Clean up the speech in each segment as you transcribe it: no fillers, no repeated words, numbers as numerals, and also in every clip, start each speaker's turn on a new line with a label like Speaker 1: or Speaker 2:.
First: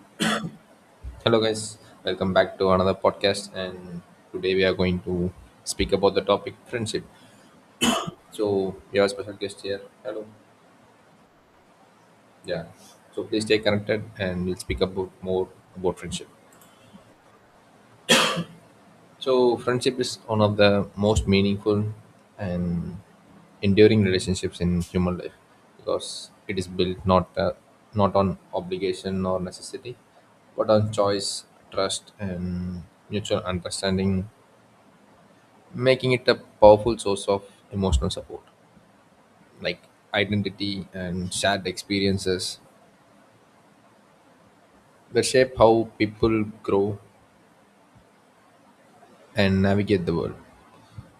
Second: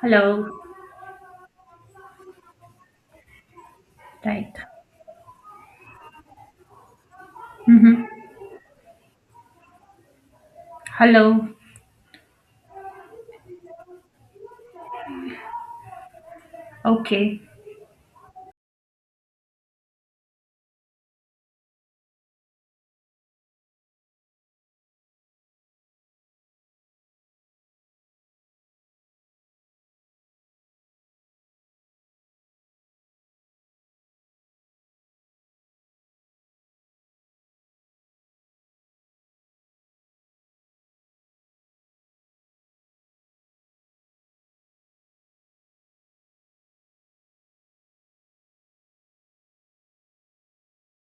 Speaker 1: Hello.
Speaker 2: Hello, guys. Welcome back to another podcast. And today
Speaker 1: Right.
Speaker 2: we are going to speak about the topic friendship.
Speaker 1: Mm-hmm.
Speaker 2: So we have a special guest here. Hello.
Speaker 1: Hello.
Speaker 2: Yeah. So please stay connected, and we'll speak about more about friendship.
Speaker 1: Okay.
Speaker 2: So friendship is one of the most meaningful and enduring relationships in human life, because it is built not on obligation or necessity, but on choice, trust, and mutual understanding, making it a powerful source of emotional support, like identity and shared experiences that shape how people grow and navigate the world.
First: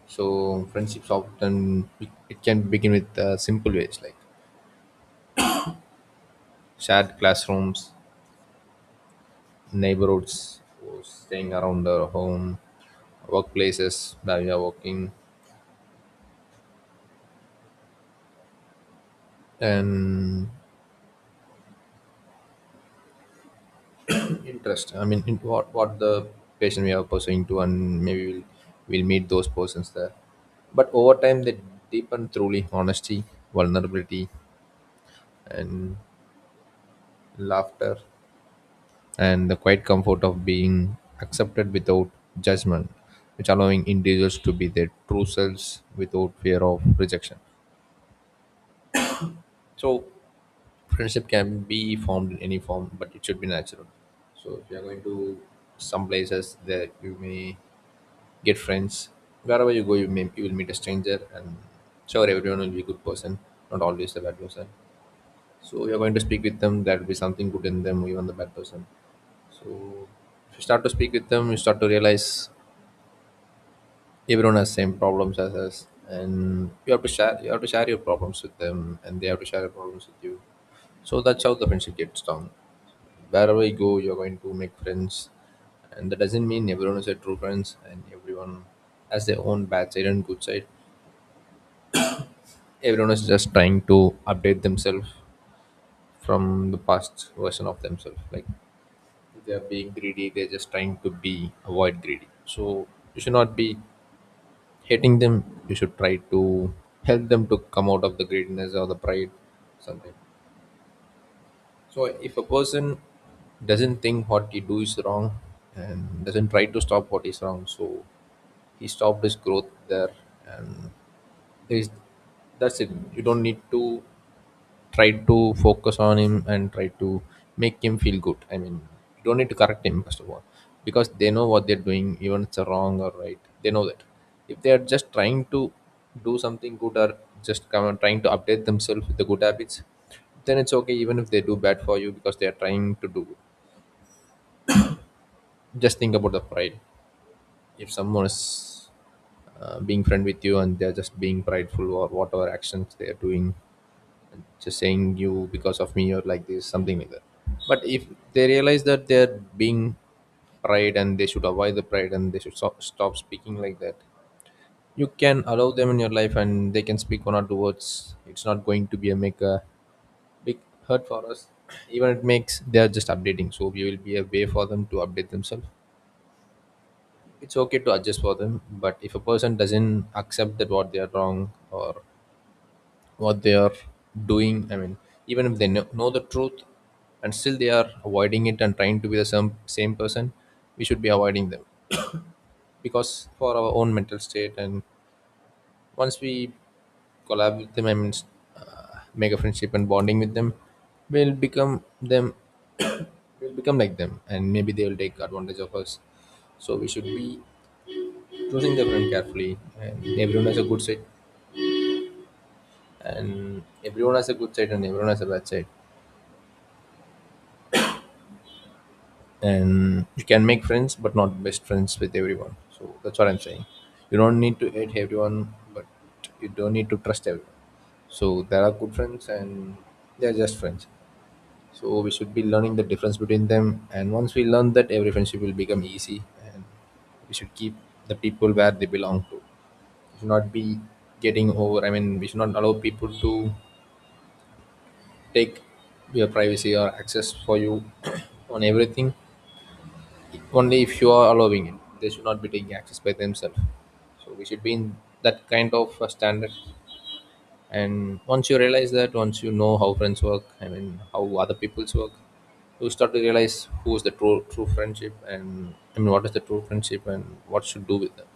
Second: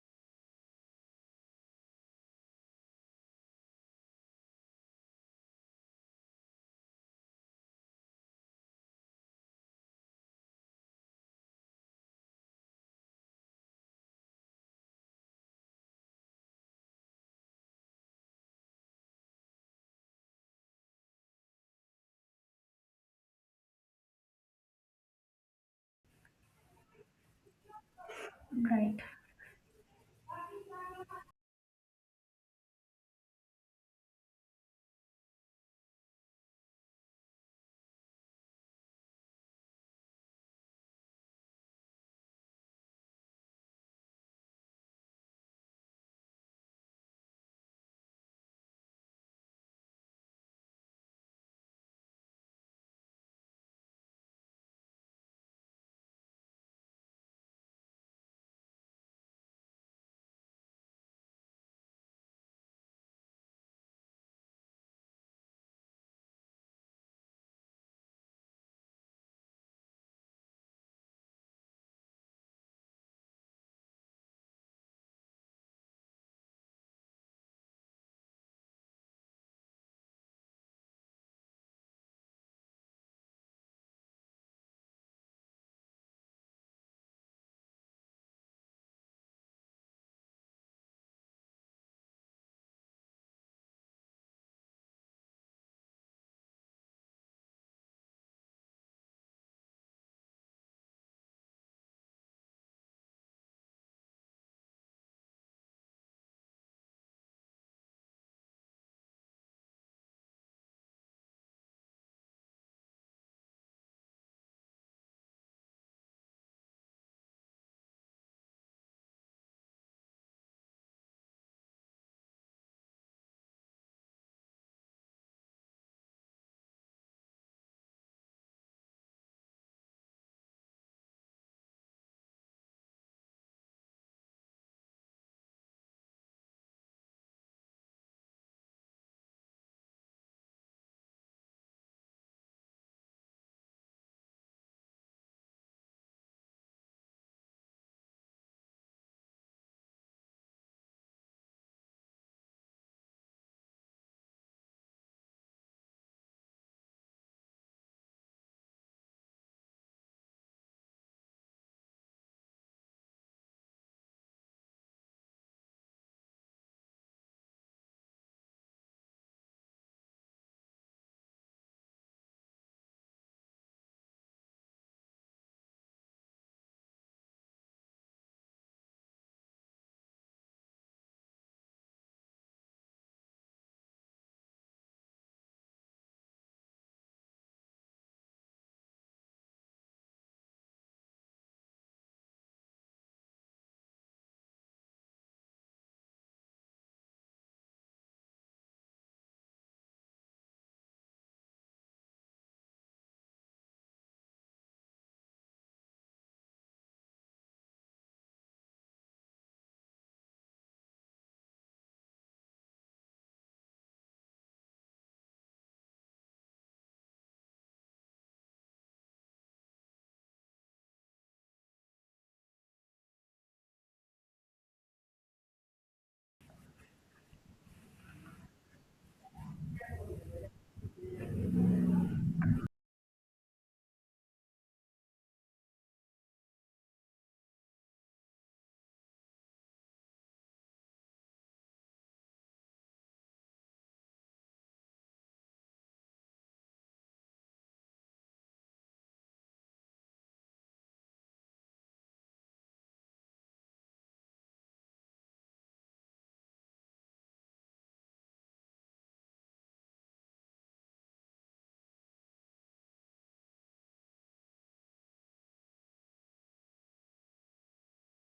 Speaker 2: So friendships often, it can begin with simple ways like shared classrooms, neighborhoods, or staying around our home, workplaces that we are working, and interest. I mean, in what the patient we are pursuing to, and maybe we'll,
Speaker 1: Right.
Speaker 2: we'll meet those persons there. But over time, they deepen truly, honesty, vulnerability, and laughter, and the quiet comfort of being accepted without judgment, which allowing individuals to be their true selves without fear of rejection. So friendship can be formed in any form, but it should be natural. So if you are going to some places that you may get friends. Wherever you go, you may, you will meet a stranger, and sure, everyone will be a good person, not always a bad person. So you're going to speak with them. That will be something good in them, even the bad person. So if you start to speak with them, you start to realize everyone has same problems as us, and you have to share your problems with them, and they have to share their problems with you. So that's how the friendship gets down. Wherever you go, you're going to make friends, and that doesn't mean everyone is a true friends, and everyone has their own bad side and good side. Everyone is just trying to update themselves from the past version of themselves, like they're being greedy, they're just trying to be avoid greedy. So you should not be hating them. You should try to help them to come out of the greediness or the pride, something. So if a person doesn't think what he do is wrong, and doesn't try to stop what is wrong, so he stopped his growth there. And there is, that's it. You don't need to tried to focus on him and tried to make him feel good. I mean, you don't need to correct him first of all, because they know what they're doing, even if it's a wrong or right. They know that. If they are just trying to do something good, or just come and trying to update themselves with the good habits, then it's okay even if they do bad for you, because they are trying to do good. Just think about the pride. If someone is being friend with you, and they're just being prideful or whatever actions they're doing, just saying you because of me, or like this something like that. But if they realize that they're being pride, and they should avoid the pride, and they should stop speaking like that, you can allow them in your life, and they can speak one or two words. It's not going to be a make a big hurt for us. Even it makes, they're just updating, so we will be a way for them to update themselves. It's okay to adjust for them. But if a person doesn't accept that what they're wrong or what they are doing, I mean, even if they know the truth, and still they are avoiding it and trying to be the same person, we should be avoiding them, because for our own mental state. And once we collab with them, I mean, make a friendship and bonding with them, we'll become them. We'll become like them, and maybe they will take advantage of us. So we should be choosing the friend carefully, and everyone has a good side, and everyone has a good side, and everyone has a bad side. And you can make friends, but not best friends with everyone. So that's what I'm saying. You don't need to hate everyone, but you don't need to trust everyone. So there are good friends, and they're just friends. So we should be learning the difference between them, and once we learn that, every friendship will become easy. And we should keep the people where they belong to. We should not be getting over, I mean, we should not allow people to take your privacy or access for you on everything, only if you are allowing it. They should not be taking access by themselves. So we should be in that kind of a standard. And once you realize that, once you know how friends work, I mean how other people's work, you start to realize who is the true friendship, and I mean what is the true friendship, and what should do with them.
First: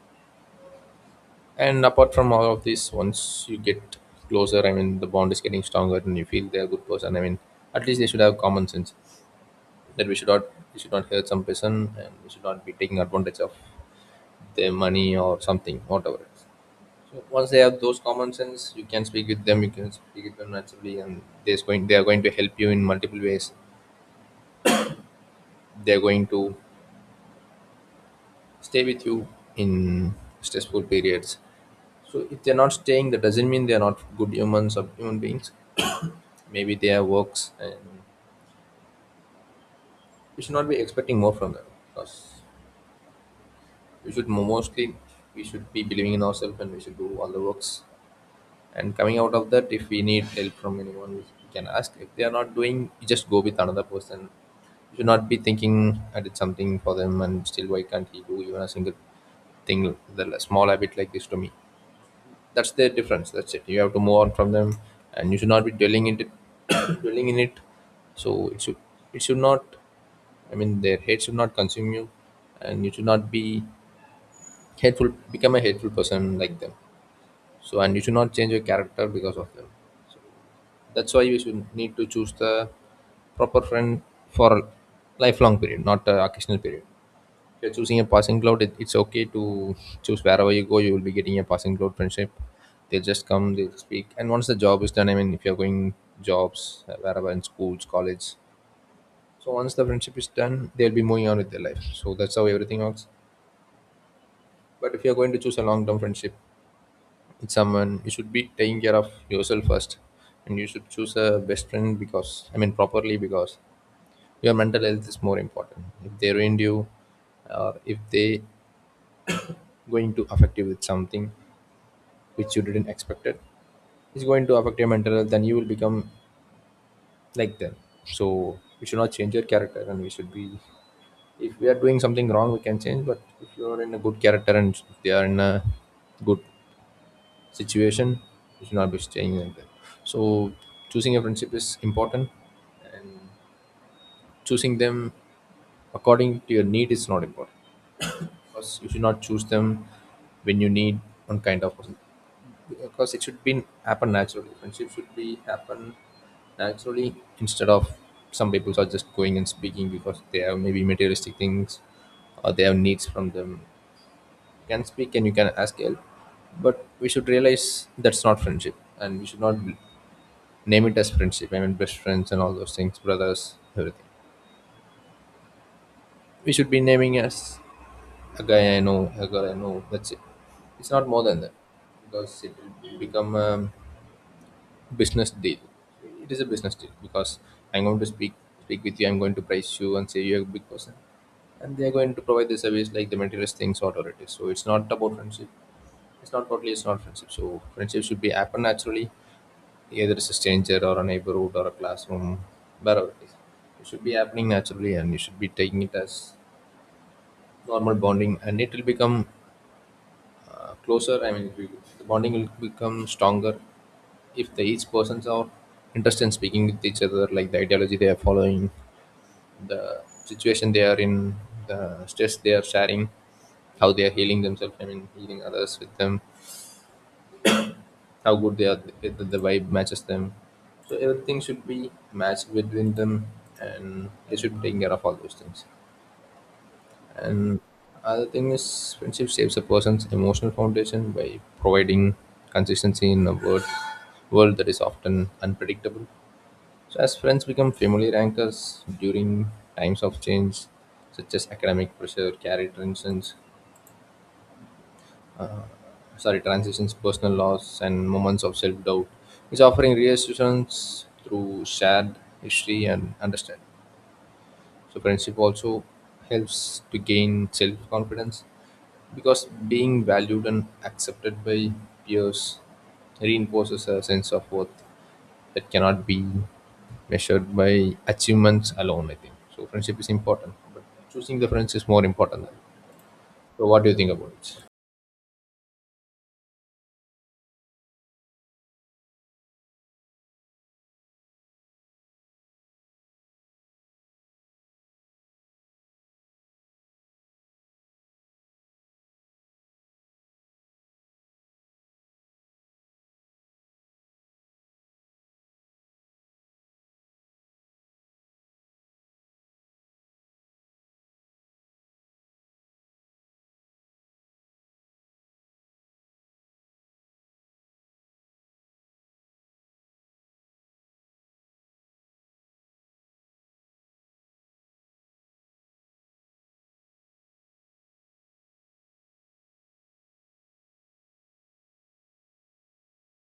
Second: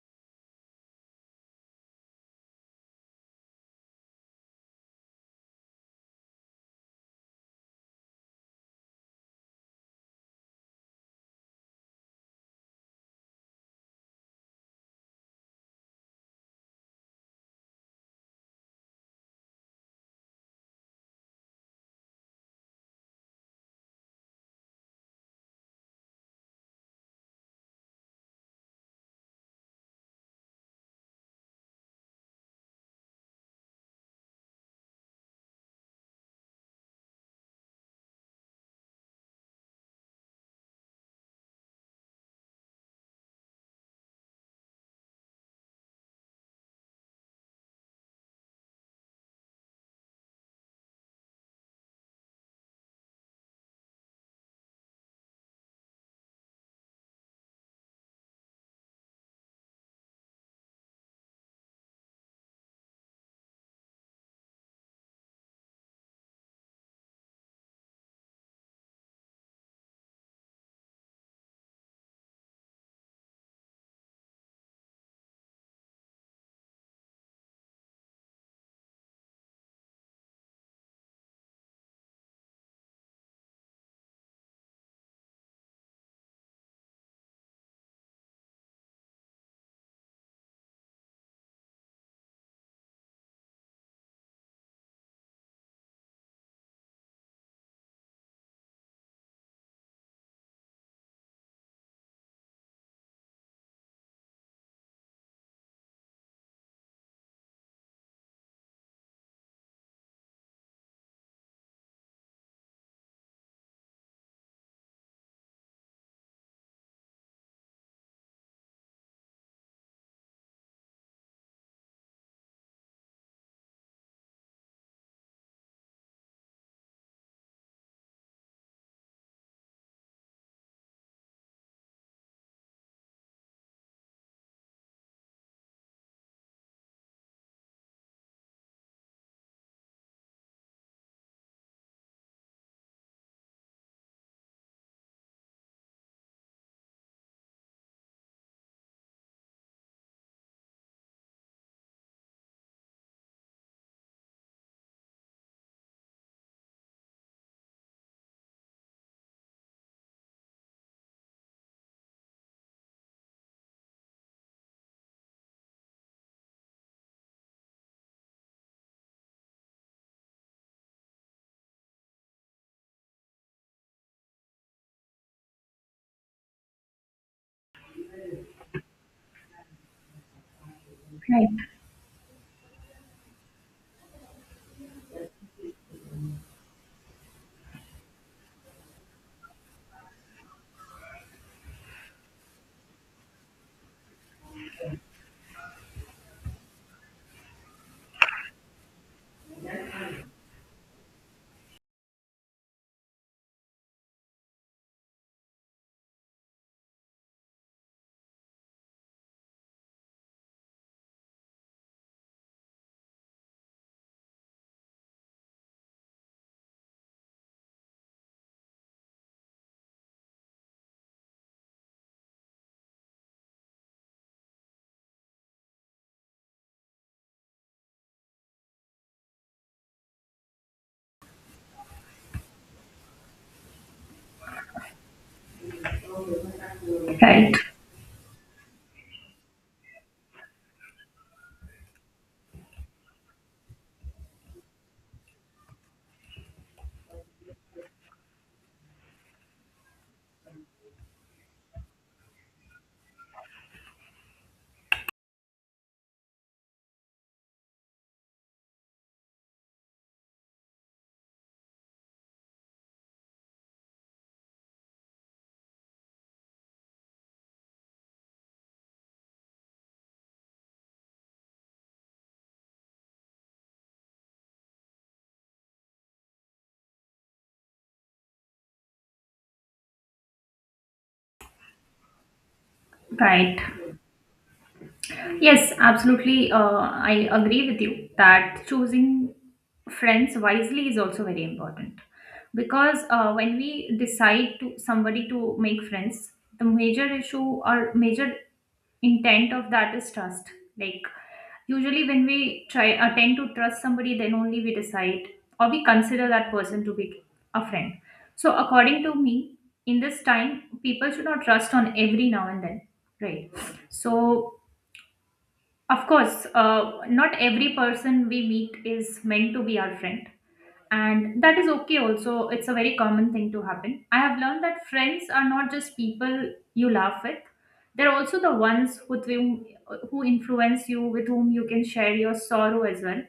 Speaker 2: And apart from all of this, once you get closer, I mean the bond is getting stronger, and you feel they're a good person. I mean, at least they should have common sense that we should not hurt some person, and we should not be taking advantage of their money or something, whatever. So once they have those common sense, you can speak with them. You can speak with them naturally, and there's going they are going to help you in multiple ways. They're going to stay with you in stressful periods. So if they're not staying, that doesn't mean they're not good humans or human beings. Maybe they have works, and we should not be expecting more from them. Because we should mostly, we should be believing in ourselves, and we should do all the works. And coming out of that, if we need help from anyone, we can ask. If they are not doing, you just go with another person. You should not be thinking, I did something for them, and still why can't he do even a single thing, the small habit like this to me. That's the difference. That's it. You have to move on from them, and you should not be dwelling in it. Dwelling in it. So it should, it should not, I mean, their hate should not consume you, and you should not be hateful, become a hateful person like them. So and you should not change your character because of them. That's why we should need to choose the proper friend for a lifelong period, not a occasional period. If you're choosing a passing cloud, it's okay to choose. Wherever you go, you will be getting a passing cloud friendship. They'll just come, they'll speak. And once the job is done, I mean, if you're going jobs, wherever in schools, college, so once the friendship is done, they'll be moving on with their life. So that's how everything works. But if you're going to choose a long term friendship with someone, you should be taking care of yourself first. And you should choose a best friend, because, I mean, properly, because your mental health is more important. If they ruined you, or if they going to affect you with something which you didn't expect, it is going to affect your mental health, then you will become like them. So we should not change your character, and we should be, if we are doing something wrong, we can change. But if you are in a good character, and if they are in a good situation, you should not be staying like that. So choosing a friendship is important, and choosing them according to your need is not important, because you should not choose them when you need one kind of person. Because it should be happen naturally. Friendship should be happen naturally, instead of some people are just going and speaking because they have maybe materialistic things, or they have needs from them. You can speak and you can ask help, but we should realize that's not friendship, and we should not name it as friendship, I mean best friends and all those things, brothers, everything. We should be naming as a guy I know, a girl I know. That's it. It's not more than
Speaker 1: Right.
Speaker 2: that, because it will become a business deal. It is a business deal because I'm going to speak with you. I'm going to price you and say you're a big person, and they are going to provide the service like the materialist things, whatever it is. So it's not about friendship. It's not totally. It's not friendship. So friendship should be happen naturally, either it's a stranger or a neighborhood or a classroom, wherever it is. It should be happening naturally, and you should be taking it as normal bonding, and it will become closer. I mean, the bonding will become stronger if the each persons are interested in speaking with each other, like the ideology they are following, the situation they are in, the stress they are sharing, how they are healing themselves. I mean, healing others with them, how good they are, whether the vibe matches them. So everything should be matched between them, and they should be taking care of all those things.
Speaker 1: Right.
Speaker 2: And other thing is, friendship shapes a person's emotional foundation by providing consistency in a world that is often unpredictable. So, as friends become familiar anchors during times of change, such as academic pressure, career transitions, sorry, transitions, personal loss, and moments of self doubt, is offering reassurance through shared history and understanding. So, friendship also helps to gain self confidence because being valued and accepted by peers reinforces a sense of worth that cannot be measured by achievements alone, I think. So, friendship is important, but choosing the friends is more important. Than.
Speaker 1: Right.
Speaker 2: So, what do you think about it?
Speaker 1: Yes, absolutely. I agree with you that choosing friends wisely is also very important because when we decide to somebody to make friends, the major issue or major intent of that is trust. Like usually when we try attend to trust somebody, then only we decide or we consider that person to be a friend. So according to me, in this time, people should not trust on every now and then, right? So of course, not every person we meet is meant to be our friend, and that is okay also. It's a very common thing to happen. I have learned that friends are not just people you laugh with. They're also the ones with whom who influence you, with whom you can share your sorrow as well,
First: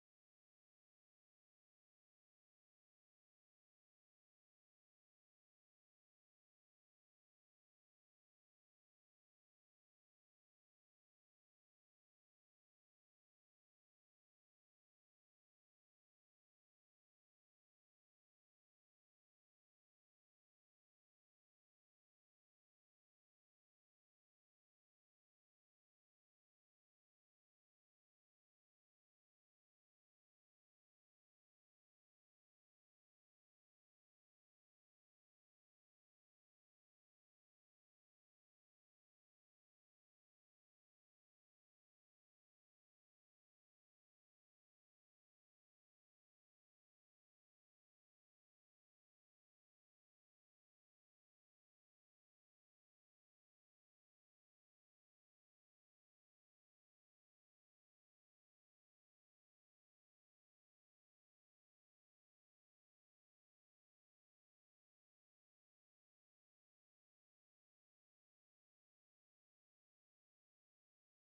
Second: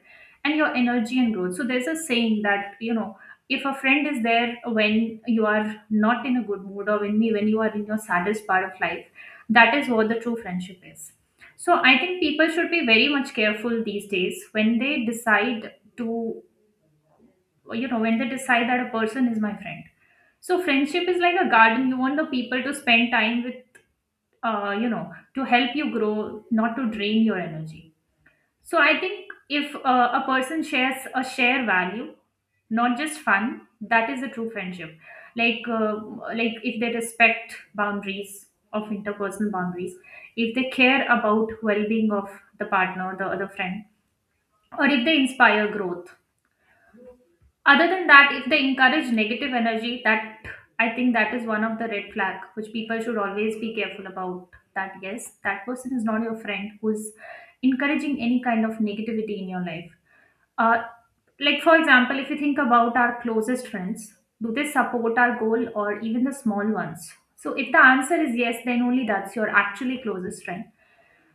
Speaker 1: and your energy and growth. So there's a saying that, you know, if a friend is there when you are not in a good mood or when you are in your saddest part of life, that is what the true friendship is. So I think people should be very much careful these days when they decide to, you know, when they decide that a person is my friend. So friendship is like a garden. You want the people to spend time with, you know, to help you grow, not to drain your energy. So I think if a person shares a share value, not just fun, that is a true friendship. like uh, like if they respect boundaries, of interpersonal boundaries, if they care about well-being of the partner, the other friend, or if they inspire growth. Other than that, if they encourage negative energy, that I think that is one of the red flag which people should always be careful about. That yes, that person is not your friend who's encouraging any kind of negativity in your life. Uh, like for example, if you think about our closest friends, do they support our goal or even the small ones? So if the answer is yes, then only that's your actually closest friend.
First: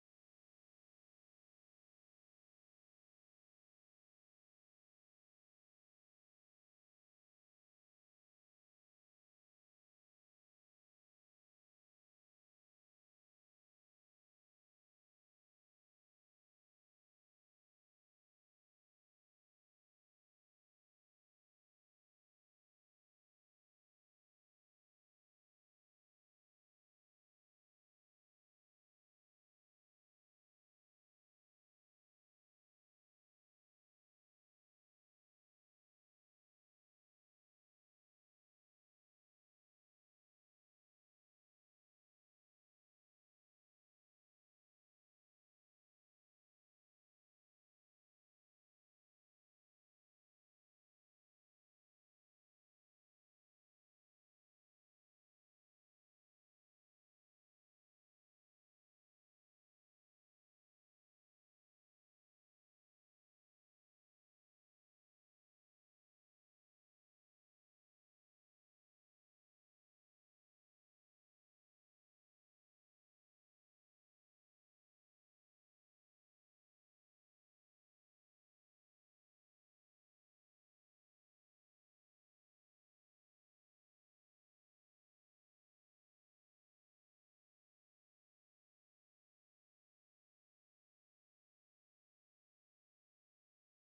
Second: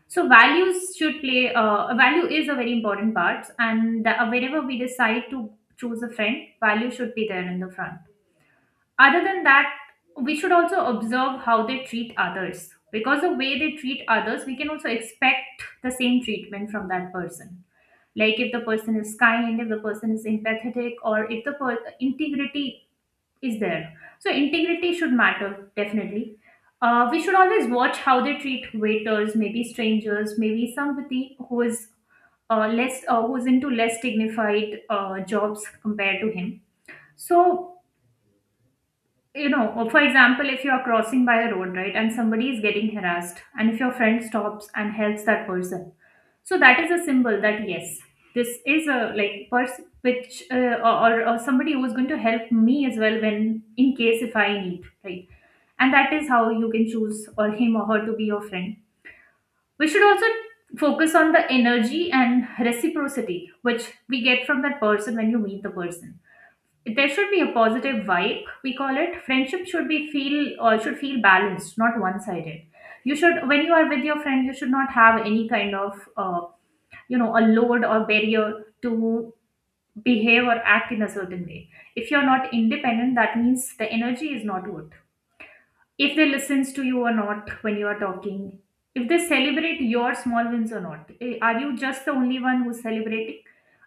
Speaker 1: So values should play a value is a very important part, and whenever we decide to choose a friend, value should be there in the front. Other than that, we should also observe how they treat others, because the way they treat others, we can also expect the same treatment from that person. Like if the person is kind, if the person is empathetic, or if the integrity is there. So integrity should matter definitely. We should always watch how they treat waiters, maybe strangers, maybe somebody who is less who's into less dignified jobs compared to him. So you know, or for example, if you are crossing by a road, right, and somebody is getting harassed and if your friend stops and helps that person, so that is a symbol that yes, this is a like person which or somebody who is going to help me as well when in case if I need, right? And that is how you can choose or him or her to be your friend. We should also focus on the energy and reciprocity which we get from that person. When you meet the person, there should be a positive vibe. We call it friendship should be feel or should feel balanced, not one sided. You should, when you are with your friend, you should not have any kind of you know, a load or barrier to behave or act in a certain way. If you're not independent, that means the energy is not good. If they listens to you or not when you are talking, if they celebrate your small wins or not. Eh, are you just the only one who's celebrating?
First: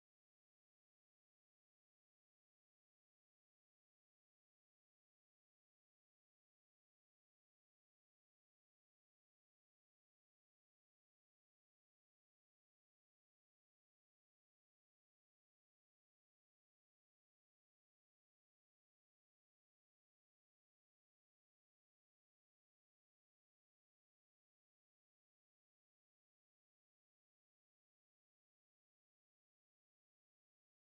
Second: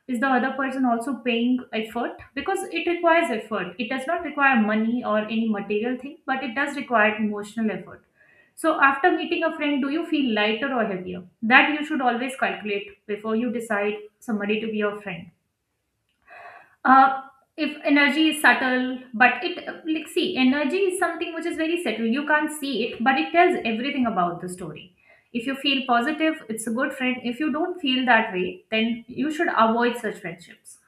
Speaker 1: Is the other person also paying effort? Because it requires effort. It does not require money or any material thing, but it does require emotional effort. So after meeting a friend, do you feel lighter or heavier? That you should always calculate before you decide somebody to be your friend. uh, if energy is subtle, but it like see, energy is something which is very subtle. You can't see it, but it tells everything about the story. If you feel positive, it's a good friend. If you don't feel that way, then you should avoid such friendships.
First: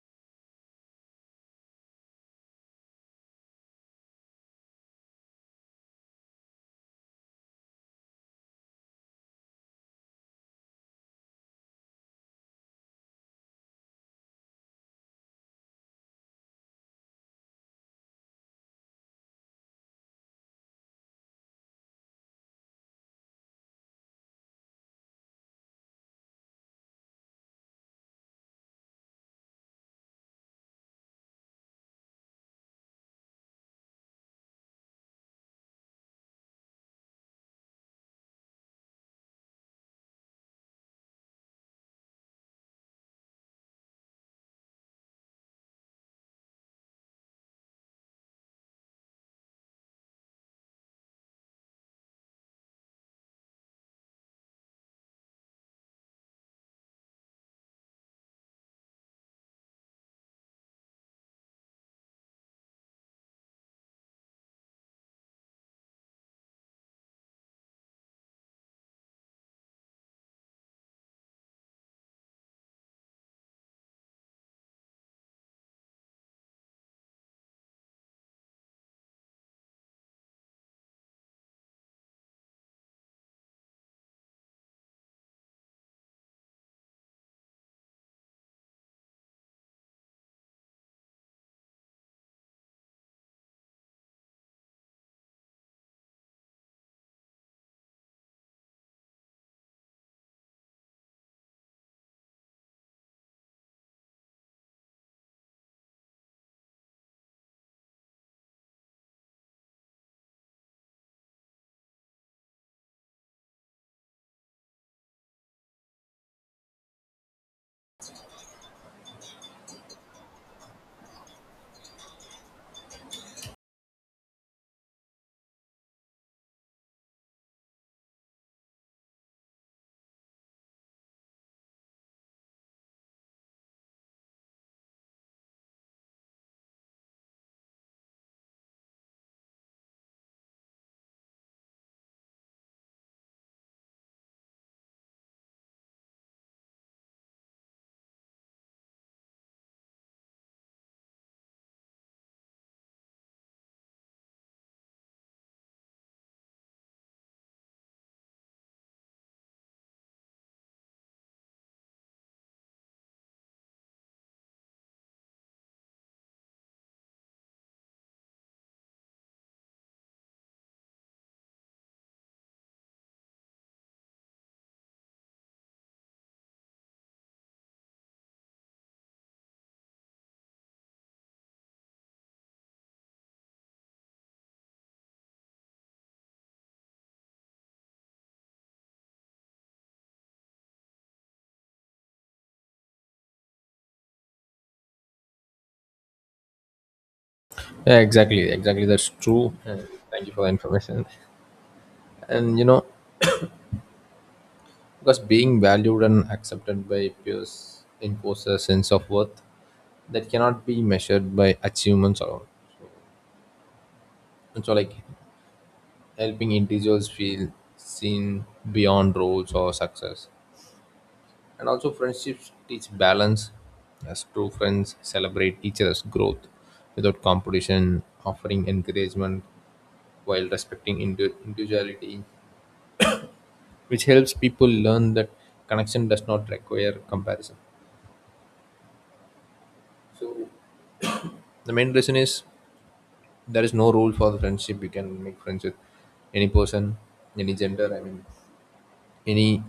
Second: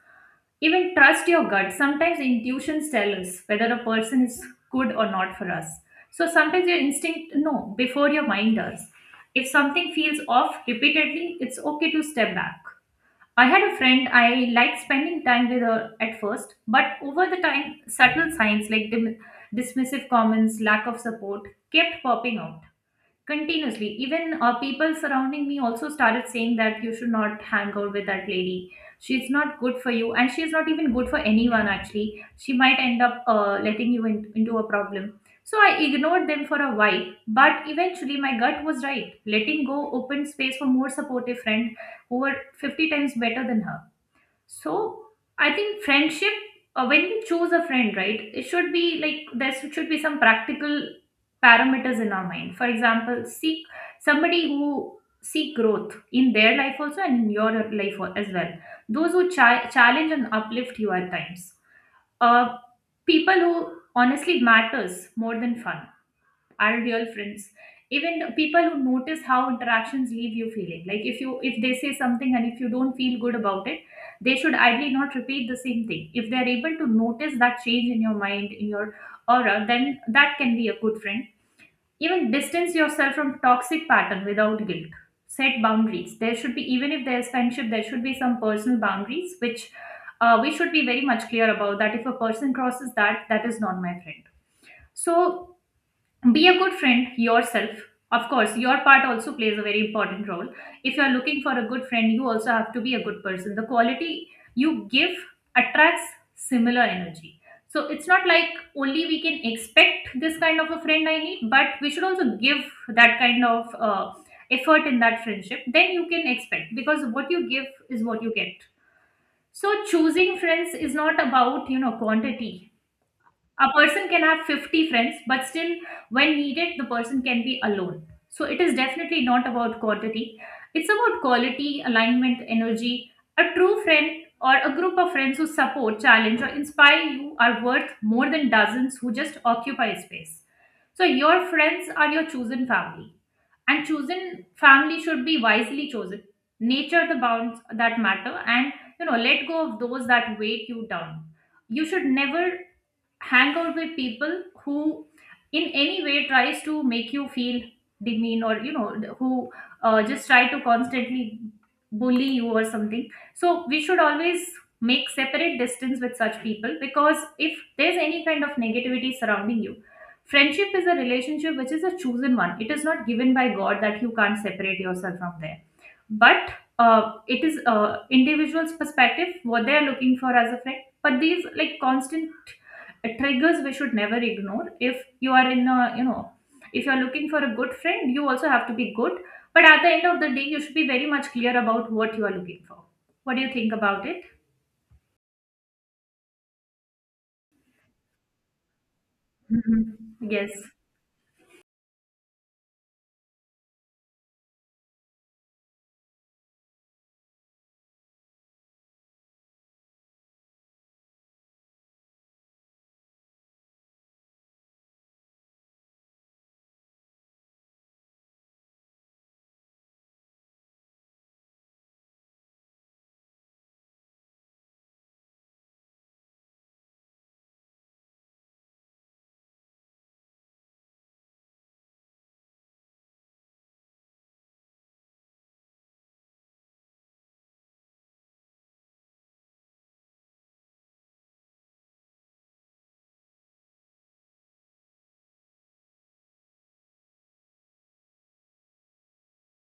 Speaker 1: Even trust your gut. Sometimes intuitions tell us whether a person is good or not for us. So sometimes your instinct no before your mind does. If something feels off repeatedly, it's okay to step back. I had a friend I liked spending time with her at first, but over the time, subtle signs like dismissive comments, lack of support kept popping up continuously. Even people surrounding me also started saying that you should not hang out with that lady. She's not good for you, and she's not even good for anyone actually. She might end up letting you in, into a problem. So I ignored them for a while, but eventually my gut was right. Letting go opened space for more supportive friend who were 50 times better than her. So I think friendship, when we choose a friend, right, it should be like there should be some practical parameters in our mind. For example, seek somebody who seek growth in their life also and in your life as well. Those who challenge and uplift you at times. Uh, People who honestly matters more than fun are real friends. Even people who notice how interactions leave you feeling, like if you, if they say something and if you don't feel good about it, they should ideally not repeat the same thing. If they are able to notice that change in your mind, in your aura, then that can be a good friend. Even distance yourself from toxic pattern without guilt. Set boundaries. There should be, even if there's friendship, there should be some personal boundaries which we should be very much clear about. That if a person crosses that, that is not my friend. So be a good friend yourself. Of course your part also plays a very important role. If you are looking for a good friend, you also have to be a good person. The quality you give attracts similar energy. So it's not like only we can expect this kind of a friend I need, but we should also give that kind of effort in that friendship. Then you can expect, because what you give is what you get. So choosing friends is not about, you know, quantity. A person can have 50 friends, but still when needed, the person can be alone. So it is definitely not about quantity. It's about quality, alignment, energy. A true friend or a group of friends who support, challenge, or inspire you are worth more than dozens who just occupy space. So your friends are your chosen family, and chosen family should be wisely chosen. Nature the bounds that matter, and you know, let go of those that weight you down. You should never hang out with people who in any way tries to make you feel demean, or you know, who just try to constantly bully you or something. So we should always make separate distance with such people, because if there's any kind of negativity surrounding you, friendship is a relationship which is a chosen one. It is not given by god that you can't separate yourself from there. But it is individual's perspective what they are looking for as a friend. But these like constant triggers we should never ignore. If you are in a, you know, if you are looking for a good friend, you also have to be good. But at the end of the day, you should be very much clear about what you are looking for. What do you think about it?
Speaker 2: Yeah, exactly, exactly. That's true. And
Speaker 1: Mhm.
Speaker 2: thank you for the
Speaker 1: Yes,
Speaker 2: information. And you know, because being valued and accepted by peers enforces a sense of worth that cannot be measured by achievements alone. And so, like helping individuals feel seen beyond roles or success. And also, friendships teach balance as true friends celebrate each other's growth without competition, offering encouragement while respecting individuality, which helps people learn that connection does not require comparison. So, the main reason is there is no rule for the friendship. You can make friends with any person, any gender, I mean, any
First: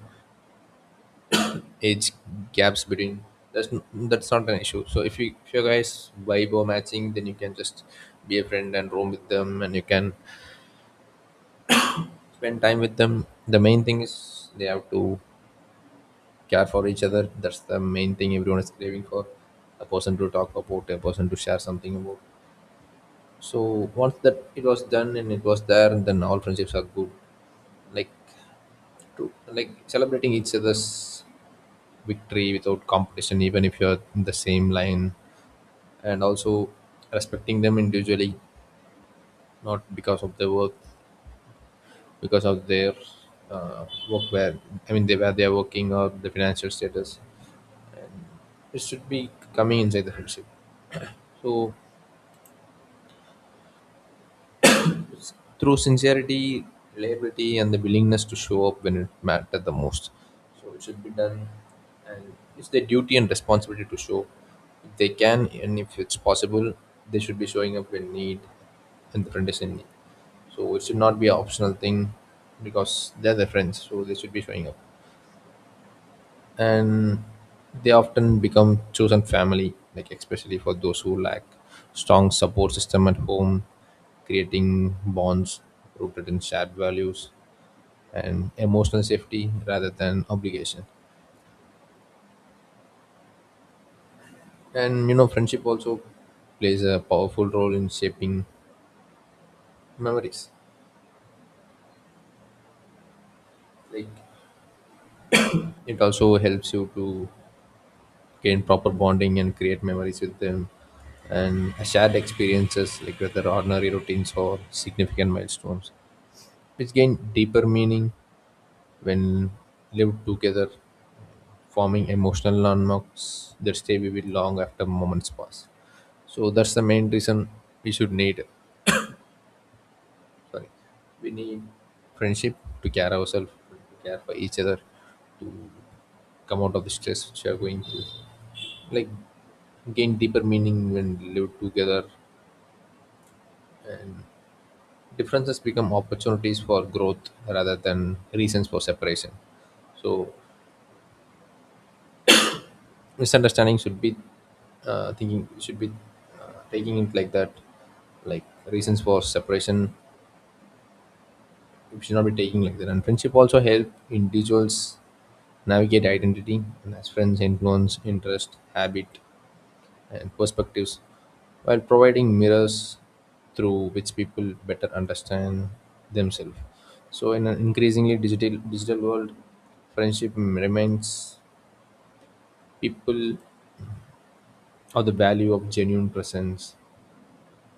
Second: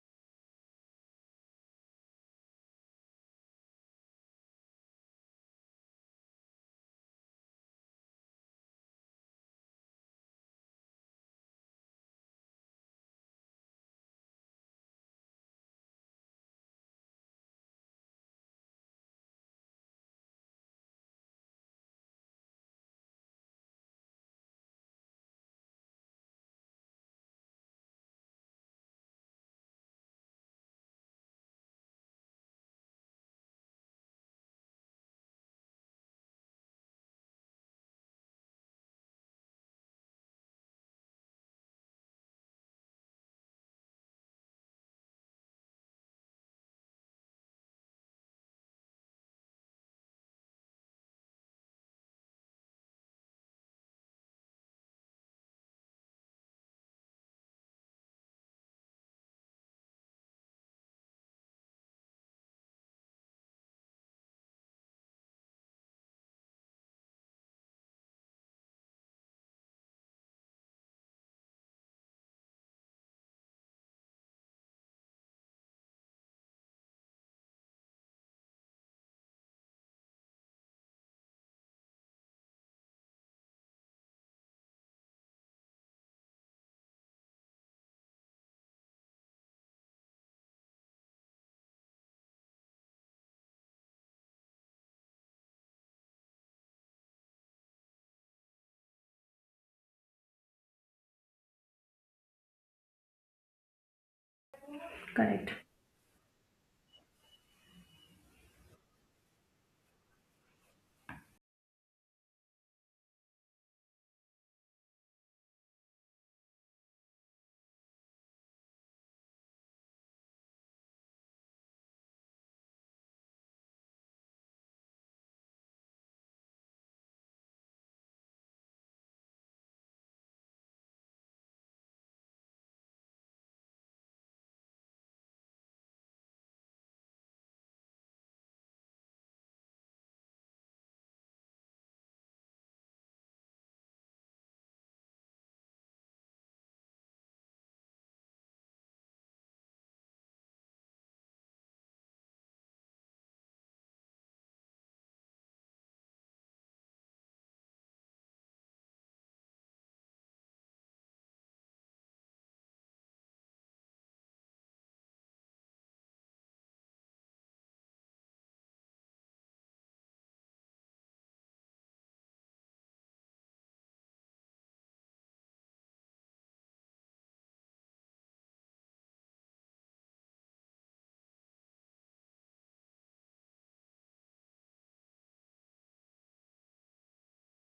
Speaker 2: age gaps between that's not an issue. So if you, if your guys vibe or matching, then you can just be a friend and roam with them, and you can spend time with them. The main thing is they have to care for each other. That's the main thing. Everyone is craving for a person to talk about, a person to share something about. So once that it was done and it was there, then all friendships are good, like to, like celebrating each other's victory without competition, even if you're in the same line, and also respecting them individually, not because of their work, because of their uh, work, where I mean they, where they are working, or the financial status, and it should be coming inside the friendship. So s- through sincerity, reliability, and the willingness to show up when it matters the most. So it should be done. And it's their duty and responsibility to show if they can, and if it's possible, they should be showing up when need and the friend is in need. So it should not be an optional thing because they're their friends, so they should be showing up. And they often become chosen family, like especially for those who lack strong support system at home, creating bonds rooted in shared values and emotional safety rather than obligation. And you know, friendship also plays a powerful role in shaping memories. Like
Speaker 1: correct.
Speaker 2: it also helps you to gain proper bonding and create memories with them, and shared experiences like whether ordinary routines or significant milestones, which gain deeper meaning when lived together, forming emotional landmarks that stay vivid long after moments pass. So that's the main reason we should need sorry we need friendship, to care ourselves, to care for each other, to come out of the stress which we are going through, like gain deeper meaning when lived together. And differences become opportunities for growth rather than reasons for separation. So misunderstanding should be, thinking should be, taking it like that, like reasons for separation. We should not be taking like that. And friendship also help individuals navigate identity, and as friends influence interest habit and perspectives, while providing mirrors through which people better understand themselves. So, in an increasingly digital world, friendship reminds people of the value of genuine presence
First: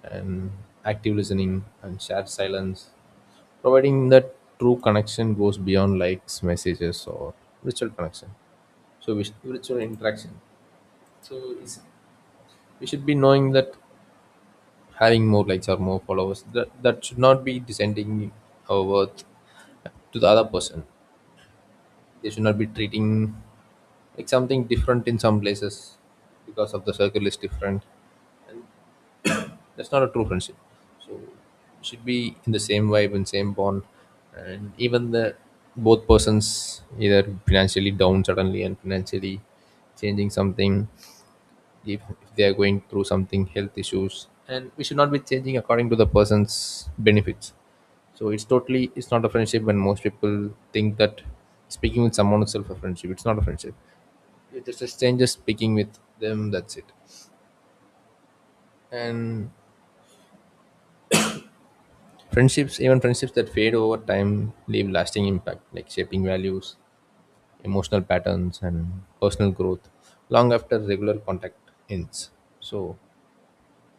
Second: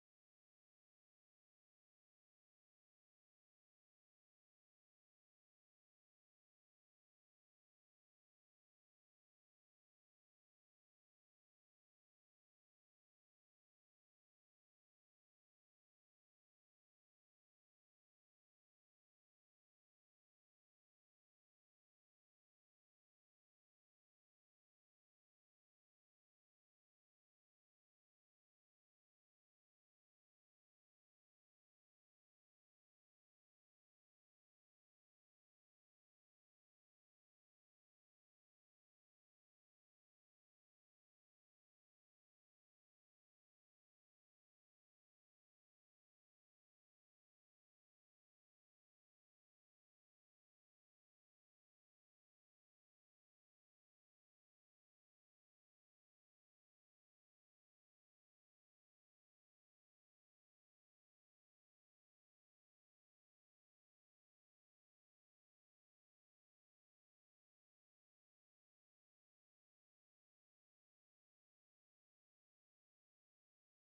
Speaker 2: and active listening and shared silence, providing that true connection goes beyond likes, messages, or virtual connection. So, virtual interaction. So, we should be knowing that having more likes or more followers, that should not be descending our worth to the other person. They should not be treating like something different in some places because of the circle is different. That's not a true friendship. So should be in the same vibe and same bond, and even the both persons, either financially down suddenly and financially changing something, if they are going through something health issues, and we should not be changing according to the person's benefits. So it's totally, it's not a friendship when most people think that speaking with someone itself a friendship. It's not a friendship. It's just a stranger speaking with them, that's it. And friendships, even friendships that fade over time leave lasting impact, like shaping values, emotional patterns, and personal growth long after regular contact ends. So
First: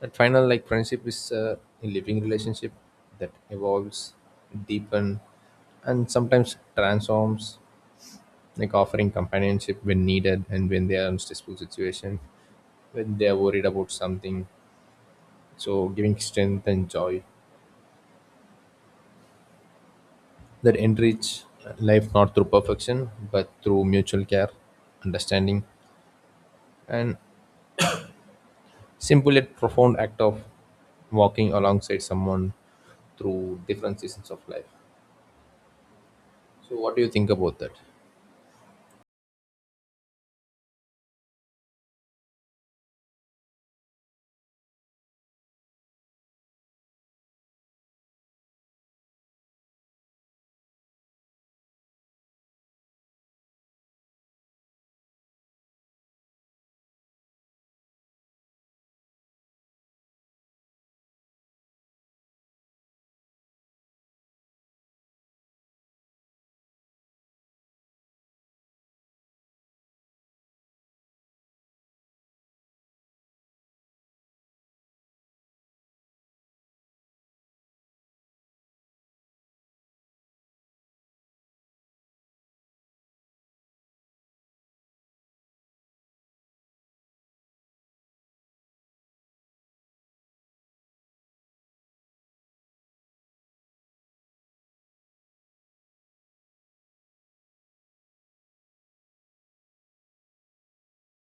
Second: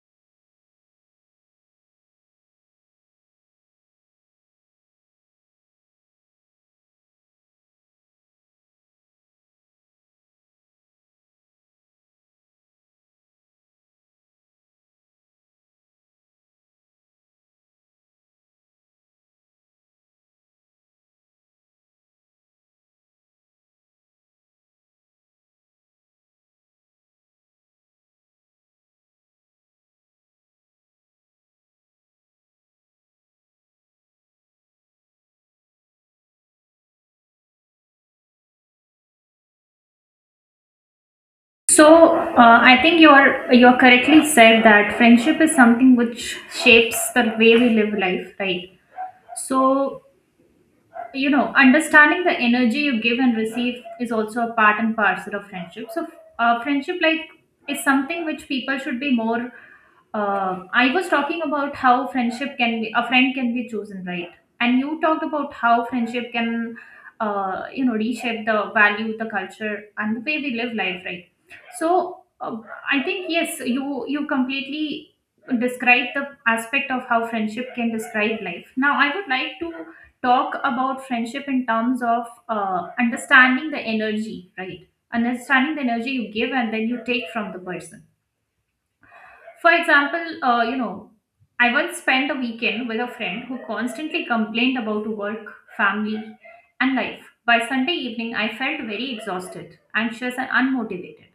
Speaker 2: that final, like friendship is, a living relationship that evolves, deepen, and sometimes transforms, like offering companionship when needed, and when they are in stressful situation, when they are worried about something. So giving strength and joy that enrich life, not through perfection but through mutual care, understanding, and simple yet profound act of walking alongside someone through different seasons of life. So what do you think about that?
Speaker 1: So I think you are correctly said that friendship is something which shapes the way we live life, right? So you know, understanding the energy you give and receive is also a part and parcel of friendship. So friendship like is something which people should be more. I was talking about how friendship can be, a friend can be chosen, right? And you talked about how friendship can, you know, reshape the value, the culture, and the way we live life, right? So I think yes, you completely describe the aspect of how friendship can describe life. Now I would like to talk about friendship in terms of understanding the energy, right? Understanding the energy you give and then you take from the person, for example, I once spent a weekend with a friend who constantly complained about work, family, and life. By Sunday evening, I felt very exhausted, anxious, and unmotivated.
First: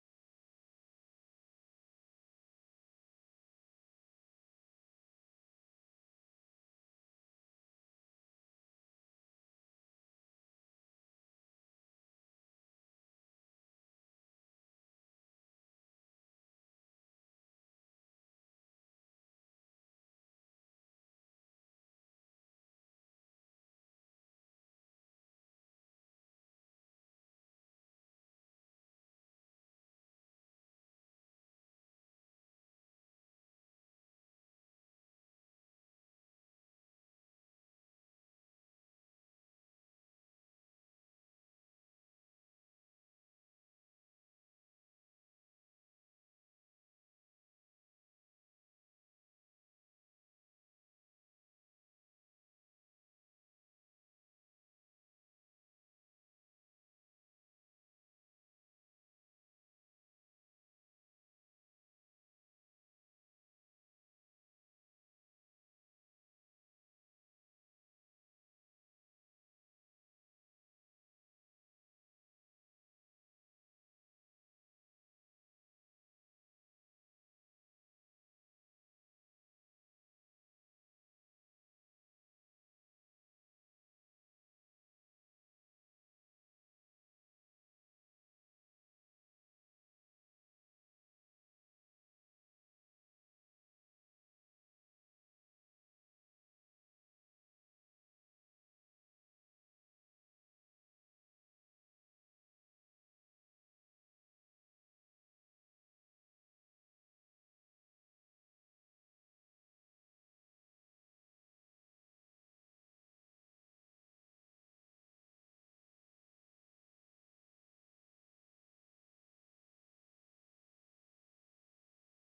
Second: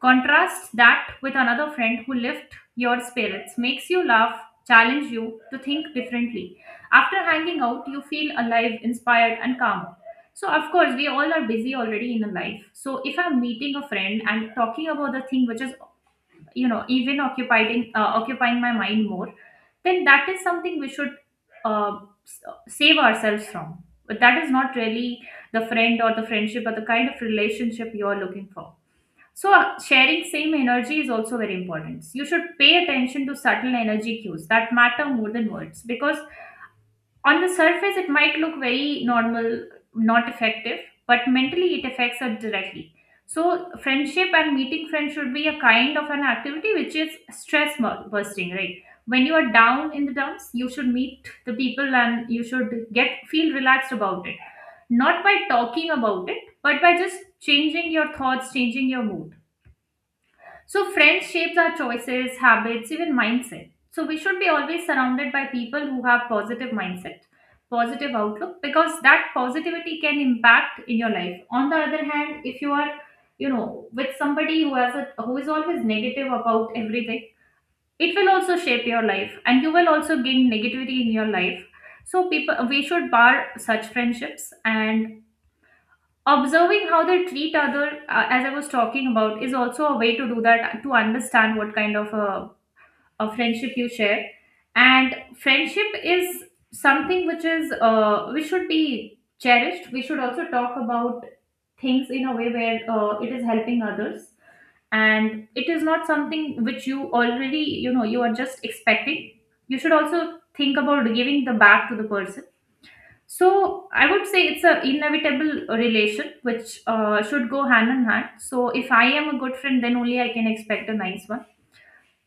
Speaker 1: Contrast that with another friend who lifts your spirits, makes you laugh, challenge you to think differently. After hanging out, you feel alive, inspired, and calm. So, of course, we all are busy already in a life. So, if I'm meeting a friend and talking about the thing which is, even occupying my mind more, then that is something we should uh, s- save ourselves from, but that is not really the friend or the friendship or the kind of relationship you are looking for. So, sharing same energy is also very important. You should pay attention to subtle energy cues that matter more than words, because on the surface it might look very normal, not effective, but mentally it affects us directly. So friendship and meeting friends should be a kind of an activity which is bursting, right? When you are down in the dumps, you should meet the people and you should get feel relaxed about it, not by talking about it, but by just changing your thoughts, changing your mood. So, friends shapes our choices, habits, even mindset. So, we should be always surrounded by people who have positive mindset, positive outlook, because that positivity can impact in your life. On the other hand, if you are, with somebody who has a who is always negative about everything, it will also shape your life, and you will also gain negativity in your life. So, people, we should bar such friendships, and observing how they treat other, as I was talking about, is also a way to do that, to understand what kind of a friendship you share. And friendship is something which is, we should be cherished. We should also talk about things in a way where, it is helping others, and it is not something which you already, you are just expecting. You should also think about giving the back to the person. So I would say it's a inevitable relation which, should go hand in hand. So if I am a good friend, then only I can expect a nice one.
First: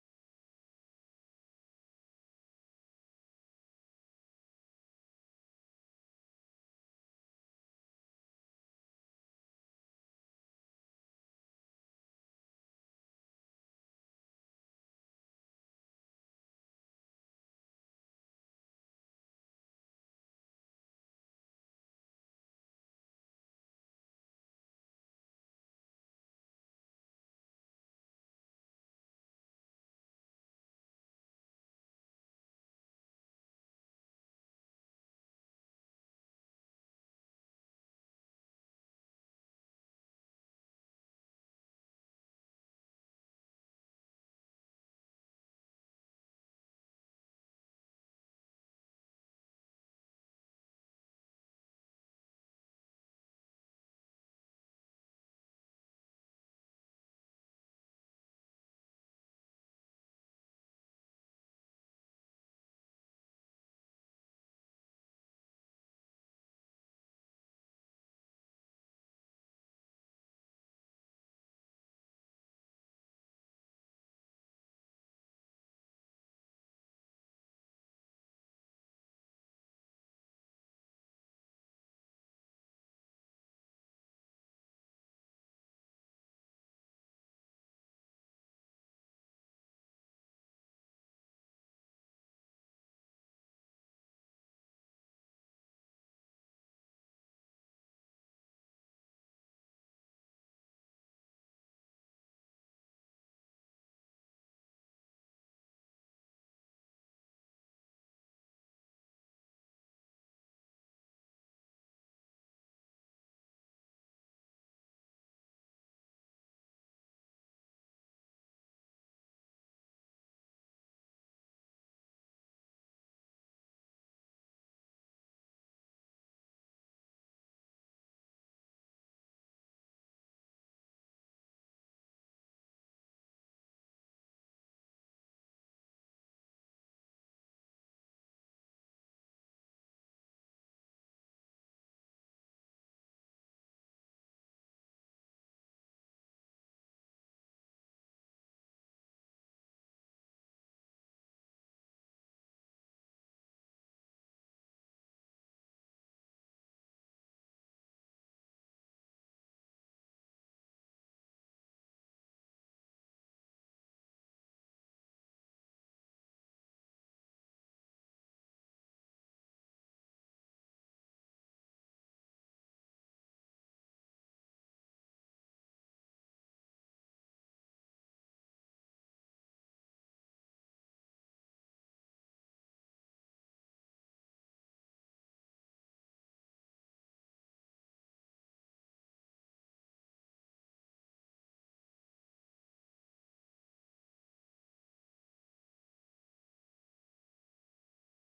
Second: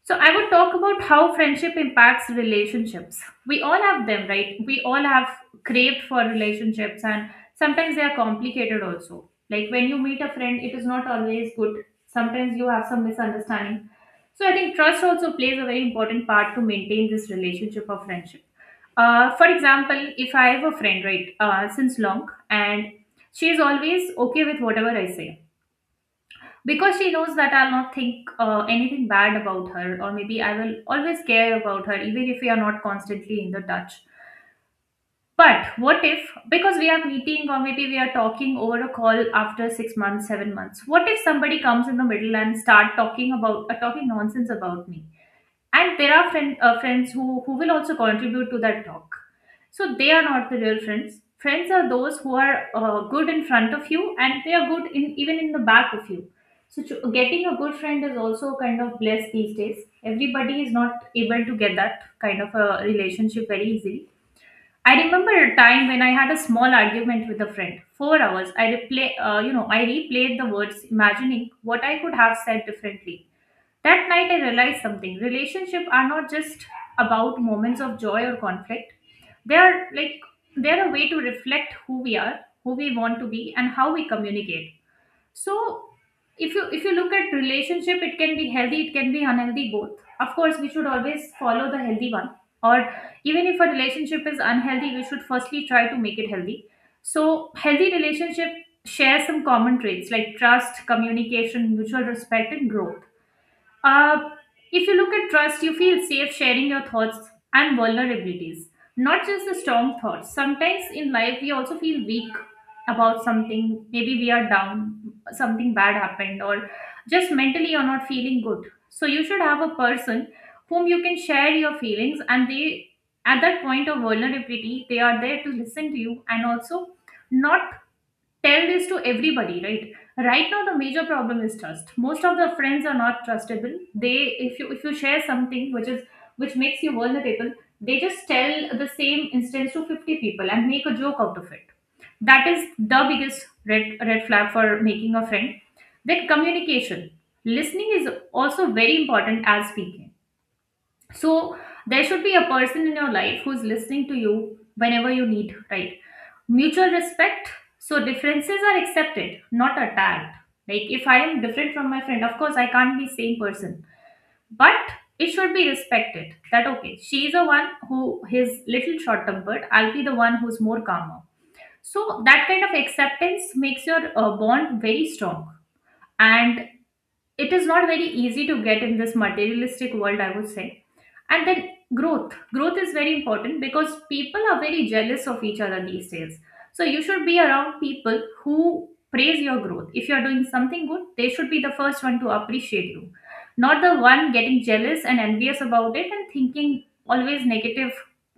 Speaker 1: So I would talk about how friendship impacts relationships. We all have them, right? We all have craved for relationships, and sometimes they are complicated also. Like when you meet a friend, it is not always good. Sometimes you have some misunderstanding. So I think trust also plays a very important part to maintain this relationship or friendship. For example, if I have a friend, right, since long, and she is always okay with whatever I say, because she knows that I'll not think anything bad about her, or maybe I will always care about her, even if we are not constantly in the touch. But what if, because we are meeting or maybe we are talking over a call after 6 months, 7 months, what if somebody comes in the middle and start talking about, talking nonsense about me? And there are friends who will also contribute to that talk. So they are not the real friends. Friends are those who are good in front of you, and they are good in even in the back of you. So getting a good friend is also kind of blessed. These days everybody is not able to get that kind of a relationship very easily. I remember a time when I had a small argument with a friend. 4 hours. I replayed the words, imagining what I could have said differently. That night, I realized something. Relationships are not just about moments of joy or conflict. They are like, they're a way to reflect who we are, who we want to be, and how we communicate. So, if you look at relationship, it can be healthy, it can be unhealthy, both. Of course, we should always follow the healthy one. Or even if a relationship is unhealthy, we should firstly try to make it healthy. So, healthy relationship share some common traits like trust, communication, mutual respect, and growth. uh, if you look at trust, you feel safe sharing your thoughts and vulnerabilities, not just the strong thoughts. Sometimes in life, we also feel weak about something. Maybe we are down, something bad happened, or just mentally you're not feeling good. So you should have a person whom you can share your feelings, and they, at that point of vulnerability, they are there to listen to you and also not tell this to everybody, right? Right now the major problem is trust. Most of the friends are not trustable. They, if you share something which is, which makes you vulnerable, they just tell the same instance to 50 people and make a joke out of it. That is the biggest red flag for making a friend. Then communication, listening is also very important as speaking. So there should be a person in your life who's listening to you whenever you need, right? Mutual respect, so differences are accepted, not attacked. Like if I am different from my friend, of course I can't be same person, but it should be respected that okay, she is the one who is little short tempered, I'll be the one who's more calmer. So that kind of acceptance makes your bond very strong, and it is not very easy to get in this materialistic world, I would say. And then growth is very important because people are very jealous of each other these days. So you should be around people who praise your growth. If you are doing something good, they should be the first one to appreciate you, not the one getting jealous and envious about it and thinking always negative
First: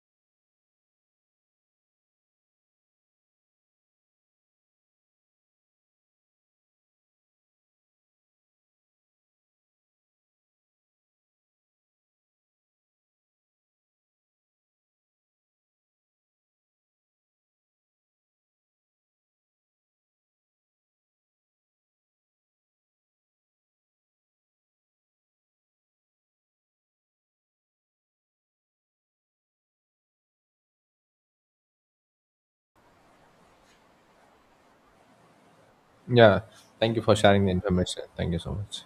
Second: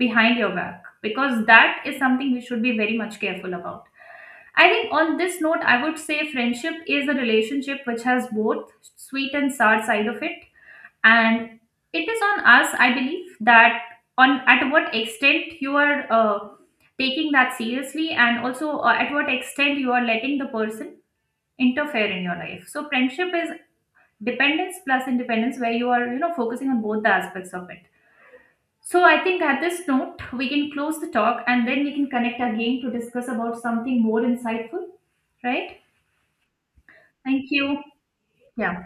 Speaker 1: behind your back, because that is something we should be very much careful about. I think on this note, I would say friendship is a relationship which has both sweet and sour side of it, and it is on us, I believe, that on at what extent you are taking that seriously, and also at what extent you are letting the person interfere in your life. So friendship is dependence plus independence, where you are, focusing on both the aspects of it. So I think at this note we can close the talk, and then we can connect again to discuss about something more insightful, right?
Speaker 2: Yeah. Thank you for sharing the
Speaker 1: Thank you.
Speaker 2: information. Thank you so much.
Speaker 1: Yeah.